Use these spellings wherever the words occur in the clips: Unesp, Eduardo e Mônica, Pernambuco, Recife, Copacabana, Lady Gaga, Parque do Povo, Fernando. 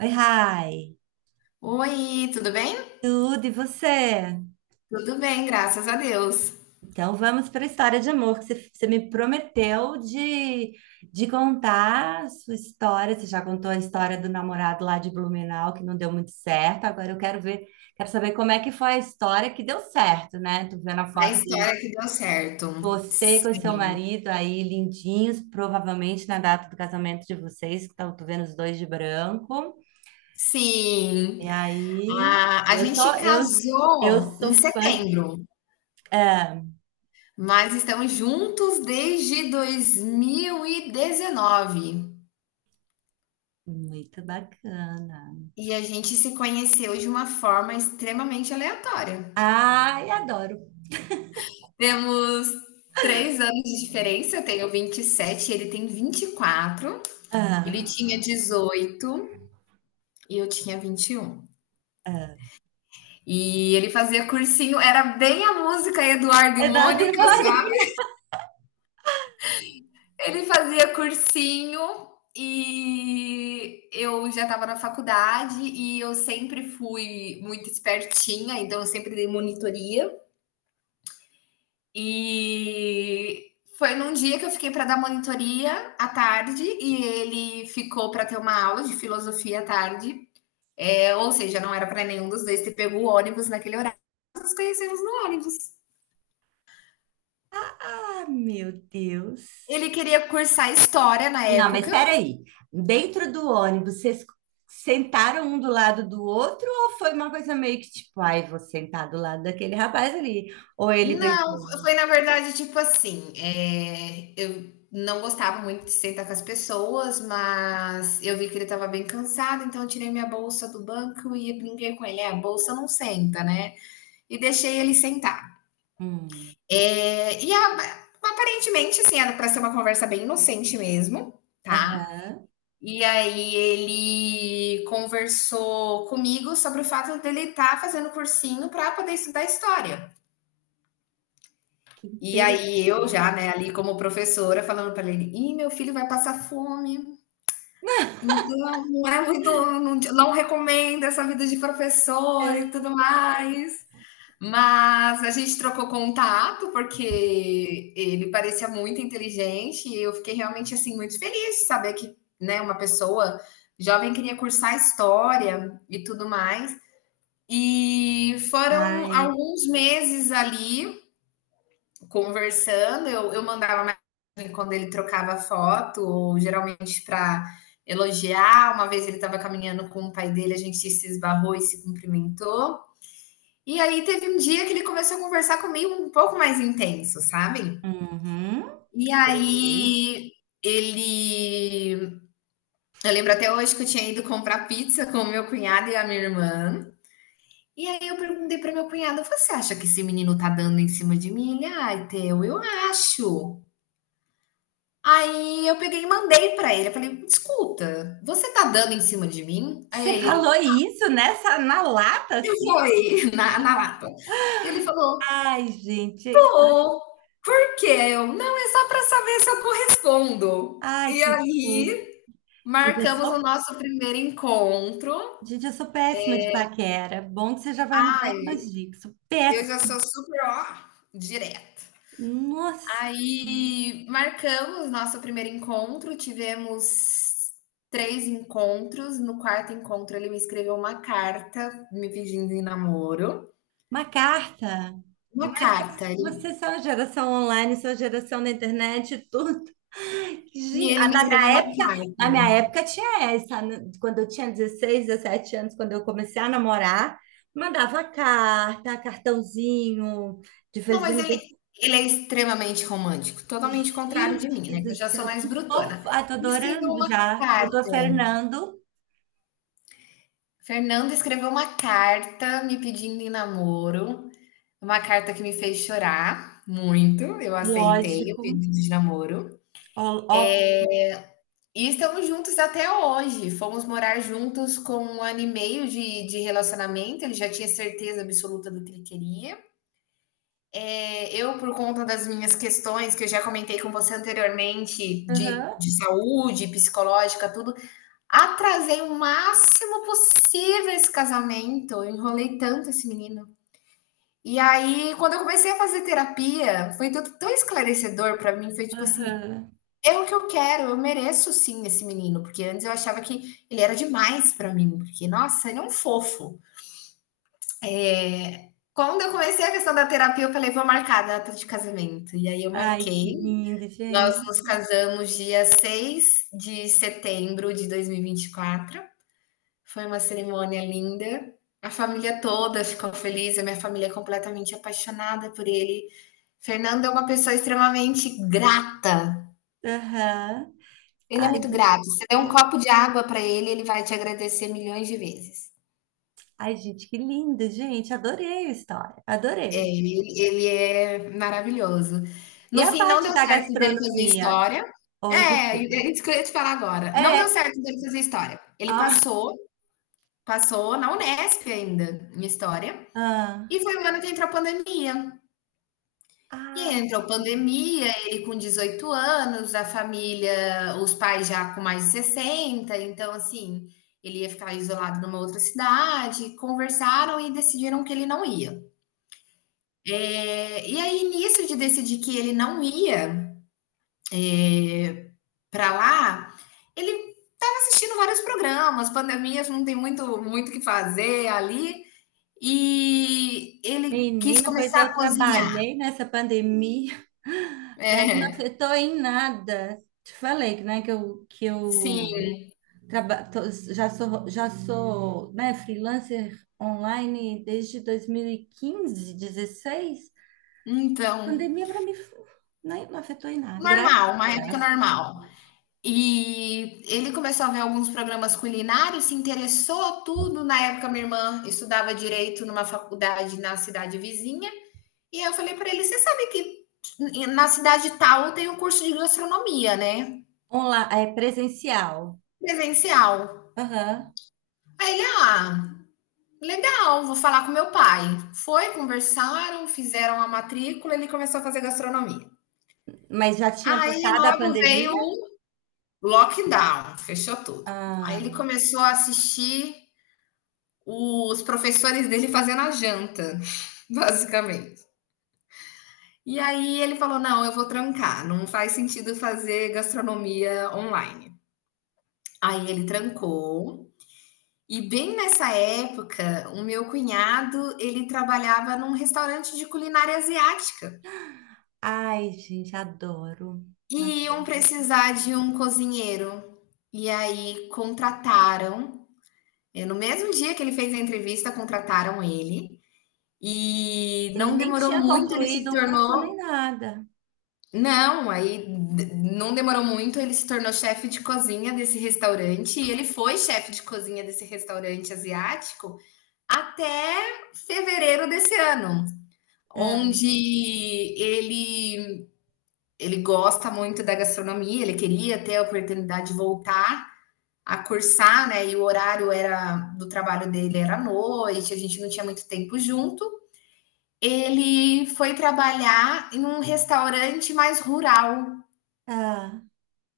Oi, Rai. Oi, tudo bem? Tudo e você? Tudo bem, graças a Deus. Então vamos para a história de amor que você me prometeu de contar a sua história. Você já contou a história do namorado lá de Blumenau que não deu muito certo. Agora eu quero ver, quero saber como é que foi a história que deu certo, né? Tô vendo a A foto de história que deu certo. você com seu Sim, marido aí lindinhos, provavelmente na data do casamento de vocês, que estão tô vendo os dois de branco. sim. E aí, Ah, a eu gente sou eu eu casou sou em fã de, setembro, é, mas estamos juntos desde 2019. E dezenove. Muito bacana. E a gente se conheceu de uma forma extremamente aleatória. Ai, adoro. Temos 3 anos de diferença, eu tenho 27, ele tem 24, ele Ah, tinha 18 e eu tinha 21. E ele fazia cursinho, era bem a música Eduardo e é da Mônica, sabe? Mônica. Ele fazia cursinho e eu já estava na faculdade e eu sempre fui muito espertinha, então eu sempre dei monitoria. E foi num dia que eu fiquei para dar monitoria à tarde e ele ficou para ter uma aula de filosofia à tarde. É, ou seja, não era para nenhum dos dois ter pego o ônibus naquele horário, nos conhecemos no ônibus. Ah, meu Deus. Ele queria cursar história na Não, mas época. espera aí. Dentro do ônibus, vocês sentaram um do lado do outro ou foi uma coisa meio que tipo, ai, vou sentar do lado daquele rapaz ali? Ou ele Não, pensou, foi na verdade tipo assim, eu não gostava muito de sentar com as pessoas, mas eu vi que ele estava bem cansado, então eu tirei minha bolsa do banco e brinquei com ele. É, a bolsa não senta, né? E deixei ele sentar. hum, Aparentemente, assim, era para ser uma conversa bem inocente mesmo, tá? aham, E aí ele conversou comigo sobre o fato dele estar fazendo cursinho para poder estudar história. que E interessante. aí eu já, né, ali como professora, falando para ele: "Ih, meu filho vai passar fome, então não é muito não recomendo essa vida de professor e É. tudo mais". Mas a gente trocou contato, porque ele parecia muito inteligente e eu fiquei realmente, assim, muito feliz de saber que, né, uma pessoa jovem queria cursar história e tudo mais. E foram Ai, alguns meses ali conversando, eu mandava mensagem quando ele trocava foto, ou geralmente para elogiar. Uma vez ele estava caminhando com o pai dele, a gente se esbarrou e se cumprimentou. E aí teve um dia que ele começou a conversar comigo um pouco mais intenso, sabe? uhum, E sei. aí ele. Eu lembro até hoje que eu tinha ido comprar pizza com o meu cunhado e a minha irmã. E aí eu perguntei para meu cunhado: você acha que esse menino tá dando em cima de mim? Ele, ai, Teu, eu acho. Aí eu peguei e mandei pra ele, eu falei: "Escuta, você tá dando em cima de mim?" Aí Você falou ele: isso nessa na lata eu assim? fui Na lata. E Ele falou: Ai, gente. "Tô. Por quê?" Aí eu: "Não, é só pra saber se eu correspondo". Ai, E que fofo. aí, Gente, eu marcamos o sou, nosso primeiro encontro. gente, eu sou péssima de paquera. Bom que você já vai me dando Ai, umas dicas. Sou eu já péssima. sou super, ó, direto. Nossa, Aí marcamos nosso primeiro encontro, tivemos três encontros. No quarto encontro, ele me escreveu uma carta me pedindo em namoro. uma carta. Uma carta, ele- Vocês são a geração online, são a geração da internet, e tudo. E A ele me da escreveu minha uma época, Na carta. minha época tinha essa, né? Quando eu tinha 16, 17 anos, quando eu comecei a namorar, mandava carta, cartãozinho de Não, feliz. mas ele é extremamente romântico, totalmente contrário de mim, Gente né? Que do eu já sou céu, mais que brutona. fofo. Ai, tô Ele escreveu adorando uma já. Doutor carta. Fernando, Fernando escreveu uma carta me pedindo em namoro, uma carta que me fez chorar muito. Eu aceitei o lógico. pedido de namoro. Ó, ó. E estamos juntos até hoje. Fomos morar juntos com um ano e meio de relacionamento, ele já tinha certeza absoluta do que ele queria. Eu, por conta das minhas questões que eu já comentei com você anteriormente, de Aham, saúde, psicológica, tudo, atrasei o máximo possível esse casamento, eu enrolei tanto esse menino. E aí, quando eu comecei a fazer terapia, foi tudo tão esclarecedor para mim, foi tipo assim: aham. é o que eu quero, eu mereço sim esse menino, porque antes eu achava que ele era demais pra mim, porque, nossa, ele é um fofo. Quando eu comecei a questão da terapia, eu falei: "Vou marcar a data de casamento". E aí eu Ai, que marquei, lindo, nós gente. nos casamos dia 6 de setembro de dois mil e vinte e quatro. Foi uma cerimônia linda, a família toda ficou feliz, a minha família é completamente apaixonada por ele. Fernando é uma pessoa extremamente grata. Aham. Ele é Ai, muito gente, grato. Você dá um tô. copo de água para ele, ele vai te agradecer milhões de vezes. Ai, gente, que lindo, gente. Adorei a história, É, adorei. Ele é maravilhoso. E No a fim, não parte deu da certo dele fazer gastronomia? história. Oi, É, desculpa. é isso que eu ia te falar agora. Não deu É. certo dele fazer história. Ah, Passou na Unesp ainda, em história, ah, e foi o ano que entrou a pandemia. E ah. entrou pandemia, ele com 18 anos, a família, os pais já com mais de 60, então assim, ele ia ficar isolado numa outra cidade, conversaram e decidiram que ele não ia. E aí nisso de decidir que ele não ia, eh, pra lá, ele estava assistindo vários programas, pandemias não tem muito que fazer ali, e ele quis Menina, pois começar eu a cozinhar. trabalhei nessa pandemia para mim não É, afetou em nada. Te falei, né, que eu sim, já sou, né, freelancer online desde 2015, 16. então. Pandemia para mim né, não afetou em nada. Graças, Normal, uma época graças. normal. E ele começou a ver alguns programas culinários, se interessou tudo. Na época, minha irmã estudava direito numa faculdade na cidade vizinha. E eu falei para ele: você sabe que na cidade tal tem um curso de gastronomia, né? É presencial. Presencial. Aham. Aí ele, ah, legal, vou falar com meu pai. Foi, conversaram, fizeram a matrícula, ele começou a fazer gastronomia. Mas já tinha Aí passado a logo veio pandemia? Lockdown, fechou tudo. Aí Ah, ele começou a assistir os professores dele fazendo a janta, basicamente. E aí ele falou: não, eu vou trancar, não faz sentido fazer gastronomia online. Aí ele trancou. E bem nessa época, o meu cunhado, ele trabalhava num restaurante de culinária asiática. ai, gente, adoro. E Adoro. iam precisar de um cozinheiro. E aí contrataram É, no mesmo dia que ele fez a entrevista, contrataram ele. E Ele não nem demorou tinha muito, ele se concluído o curso nem tornou. nada. Não, não demorou muito, ele se tornou chefe de cozinha desse restaurante. E ele foi chefe de cozinha desse restaurante asiático até fevereiro desse ano, onde ele, ele gosta muito da gastronomia, ele queria ter a oportunidade de voltar a cursar, né? E o horário era do trabalho dele era à noite, a gente não tinha muito tempo junto. Ele foi trabalhar em um restaurante mais rural, Ah,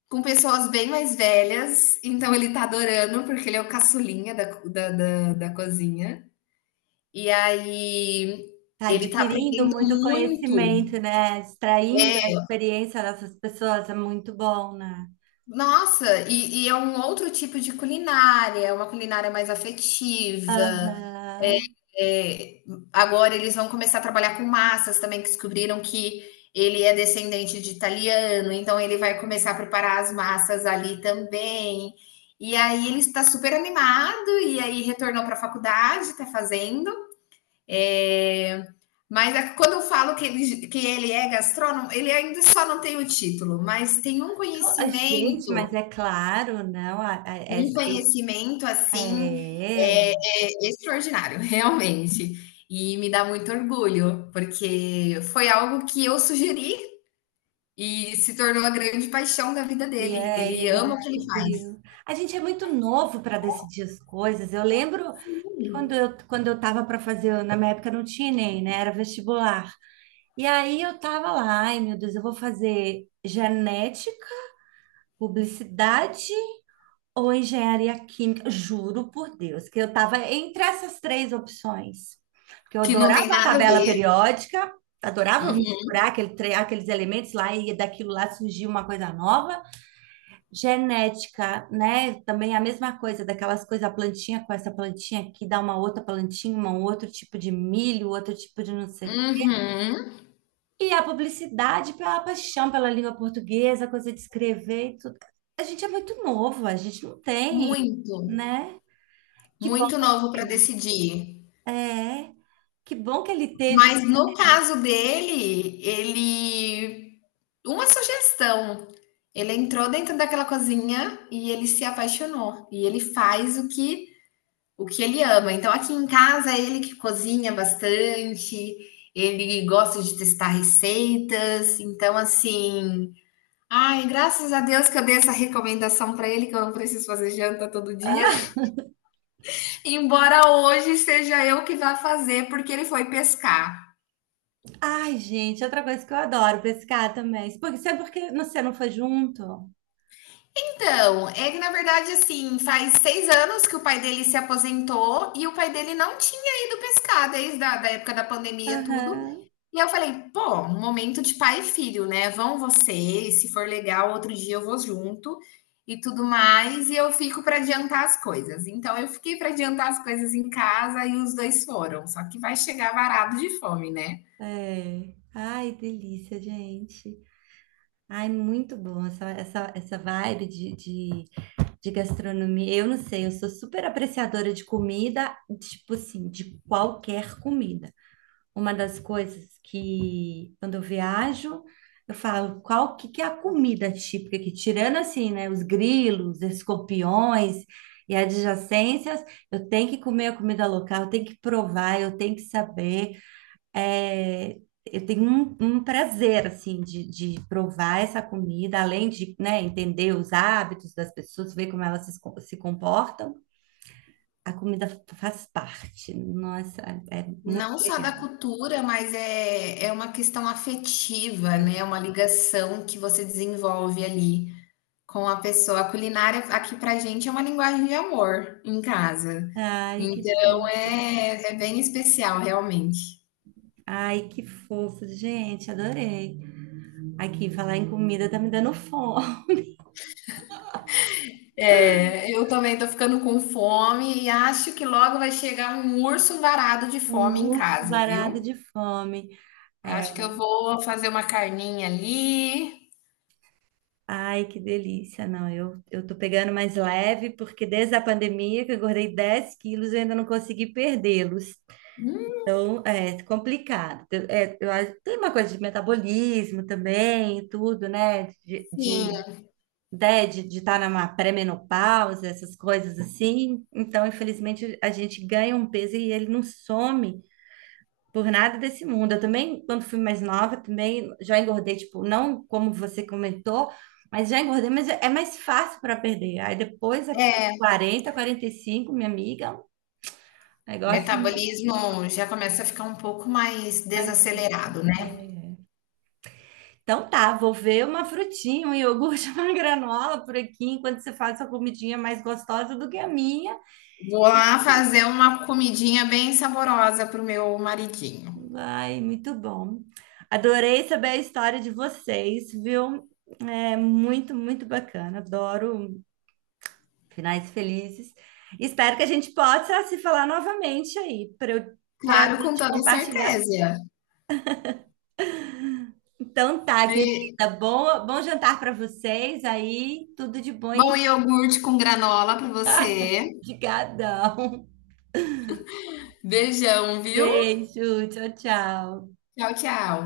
com pessoas bem mais velhas. Então ele tá adorando, porque ele é o caçulinha da cozinha. E aí ele tá adquirindo aprendendo muito muito. conhecimento, né? Extraindo a É, experiência dessas pessoas é muito bom, né? nossa, e é um outro tipo de culinária, é uma culinária mais afetiva. Aham. É, agora eles vão começar a trabalhar com massas também, que descobriram que ele é descendente de italiano, então ele vai começar a preparar as massas ali também. E aí ele está super animado, e aí retornou para a faculdade, está fazendo. É, mas é, quando eu falo que ele é gastrônomo, ele ainda só não tem o título, mas tem Gente, mas é claro, não. Um conhecimento, assim, é, eh, é extraordinário, realmente. E me dá muito orgulho, porque foi algo que eu sugeri e se tornou a grande paixão da vida e dele. aí Ele ele ama o que ele faz. descobriu. A gente é muito novo para decidir as coisas. Eu lembro que Sim. quando eu estava para fazer, na minha época não tinha nem, né? Era vestibular. E aí eu tava lá, ai meu Deus, eu vou fazer genética, publicidade ou engenharia química. Juro por Deus, que eu tava entre essas três opções. Porque eu Que não adorava tem a nada a tabela ver. periódica, adorava Uhum. misturar aqueles elementos lá e daquilo lá surgiu uma coisa nova. Genética, né? Também é a mesma coisa, daquelas coisas, a plantinha com essa plantinha aqui dá uma outra plantinha, um outro tipo de milho, outro tipo de não sei. Uhum. E a publicidade pela paixão pela língua portuguesa, coisa de escrever e tudo. A gente é muito novo, a gente não tem, Muito, né? Que bom muito novo que para ele decidir. é, que bom que ele teve. Mas no caso dele, ele. Uma sugestão. Ele entrou dentro daquela cozinha e ele se apaixonou. E ele faz o que ele ama. Então aqui em casa é ele que cozinha bastante, ele gosta de testar receitas. Então assim, ai, graças a Deus que eu dei essa recomendação para ele que eu não preciso fazer janta todo dia, Ah, embora hoje seja eu que vá fazer porque ele foi pescar. ai, gente, outra coisa que eu adoro pescar também. Porque, sabe por que você não foi junto? Então, é que na verdade, assim, faz 6 anos que o pai dele se aposentou e o pai dele não tinha ido pescar desde a da época da pandemia, tudo. Aham, E eu falei, pô, um momento de pai e filho, né? Vão vocês, se for legal, outro dia eu vou junto e tudo mais. E eu fico para adiantar as coisas. Então, eu fiquei para adiantar as coisas em casa e os dois foram. Só que vai chegar varado de fome, né? é. Ai, delícia, gente. Ai, muito bom essa vibe de gastronomia. Eu não sei, eu sou super apreciadora de comida, tipo assim, de qualquer comida. Uma das coisas que quando eu viajo, eu falo, qual que é a comida típica que tirando assim, né, os grilos, escorpiões e adjacências, eu tenho que comer a comida local, eu tenho que provar, eu tenho que saber, é, eu tenho um prazer, assim, de provar essa comida, além de, né, entender os hábitos das pessoas, ver como elas se comportam. A comida faz parte. Nossa, é muito Não só da legal. cultura, mas é, é uma questão afetiva, né? É uma É. ligação que você desenvolve ali com a pessoa. A culinária aqui pra gente é uma linguagem de amor em casa. Ai, que Então fofo. é, é bem especial, realmente. Ai, que fofo, gente, adorei. Aqui, falar em comida tá me dando fome. É, eu também tô ficando com fome e acho que logo vai chegar um urso varado de fome Um em urso casa, varado viu? de fome. É. Acho que eu vou fazer uma carninha ali. Ai, que delícia. Não, eu tô pegando mais leve, porque desde a pandemia que eu engordei 10 quilos, eu ainda não consegui perdê-los. Hum, Então, é complicado. É, tem uma coisa de metabolismo também, e tudo, né? De, sim, né, de estar numa pré-menopausa, essas coisas assim. Então, infelizmente, a gente ganha um peso e ele não some. Por nada desse mundo. Eu também, quando fui mais nova, também já engordei, tipo, não como você comentou, mas já engordei, mas é mais fácil para perder. Aí depois, a é. 40, 45, minha amiga, o negócio não Metabolismo já começa a ficar um pouco mais é mais. desacelerado, né? É. Então tá, vou ver uma frutinha, um iogurte, uma granola por aqui, enquanto você faz sua comidinha mais gostosa do que a minha. Vou lá fazer uma comidinha bem saborosa para o meu maridinho. Vai, muito bom. Adorei saber a história de vocês, viu? É muito, muito bacana. Adoro finais felizes. Espero que a gente possa se falar novamente aí, para a Claro, com gente toda compartilhar. certeza. Então tá, querida, Be- bom jantar para vocês aí, tudo de bom Bom e iogurte com granola para você. de gadão. Beijão, viu? Beijo, tchau, tchau. Tchau, tchau.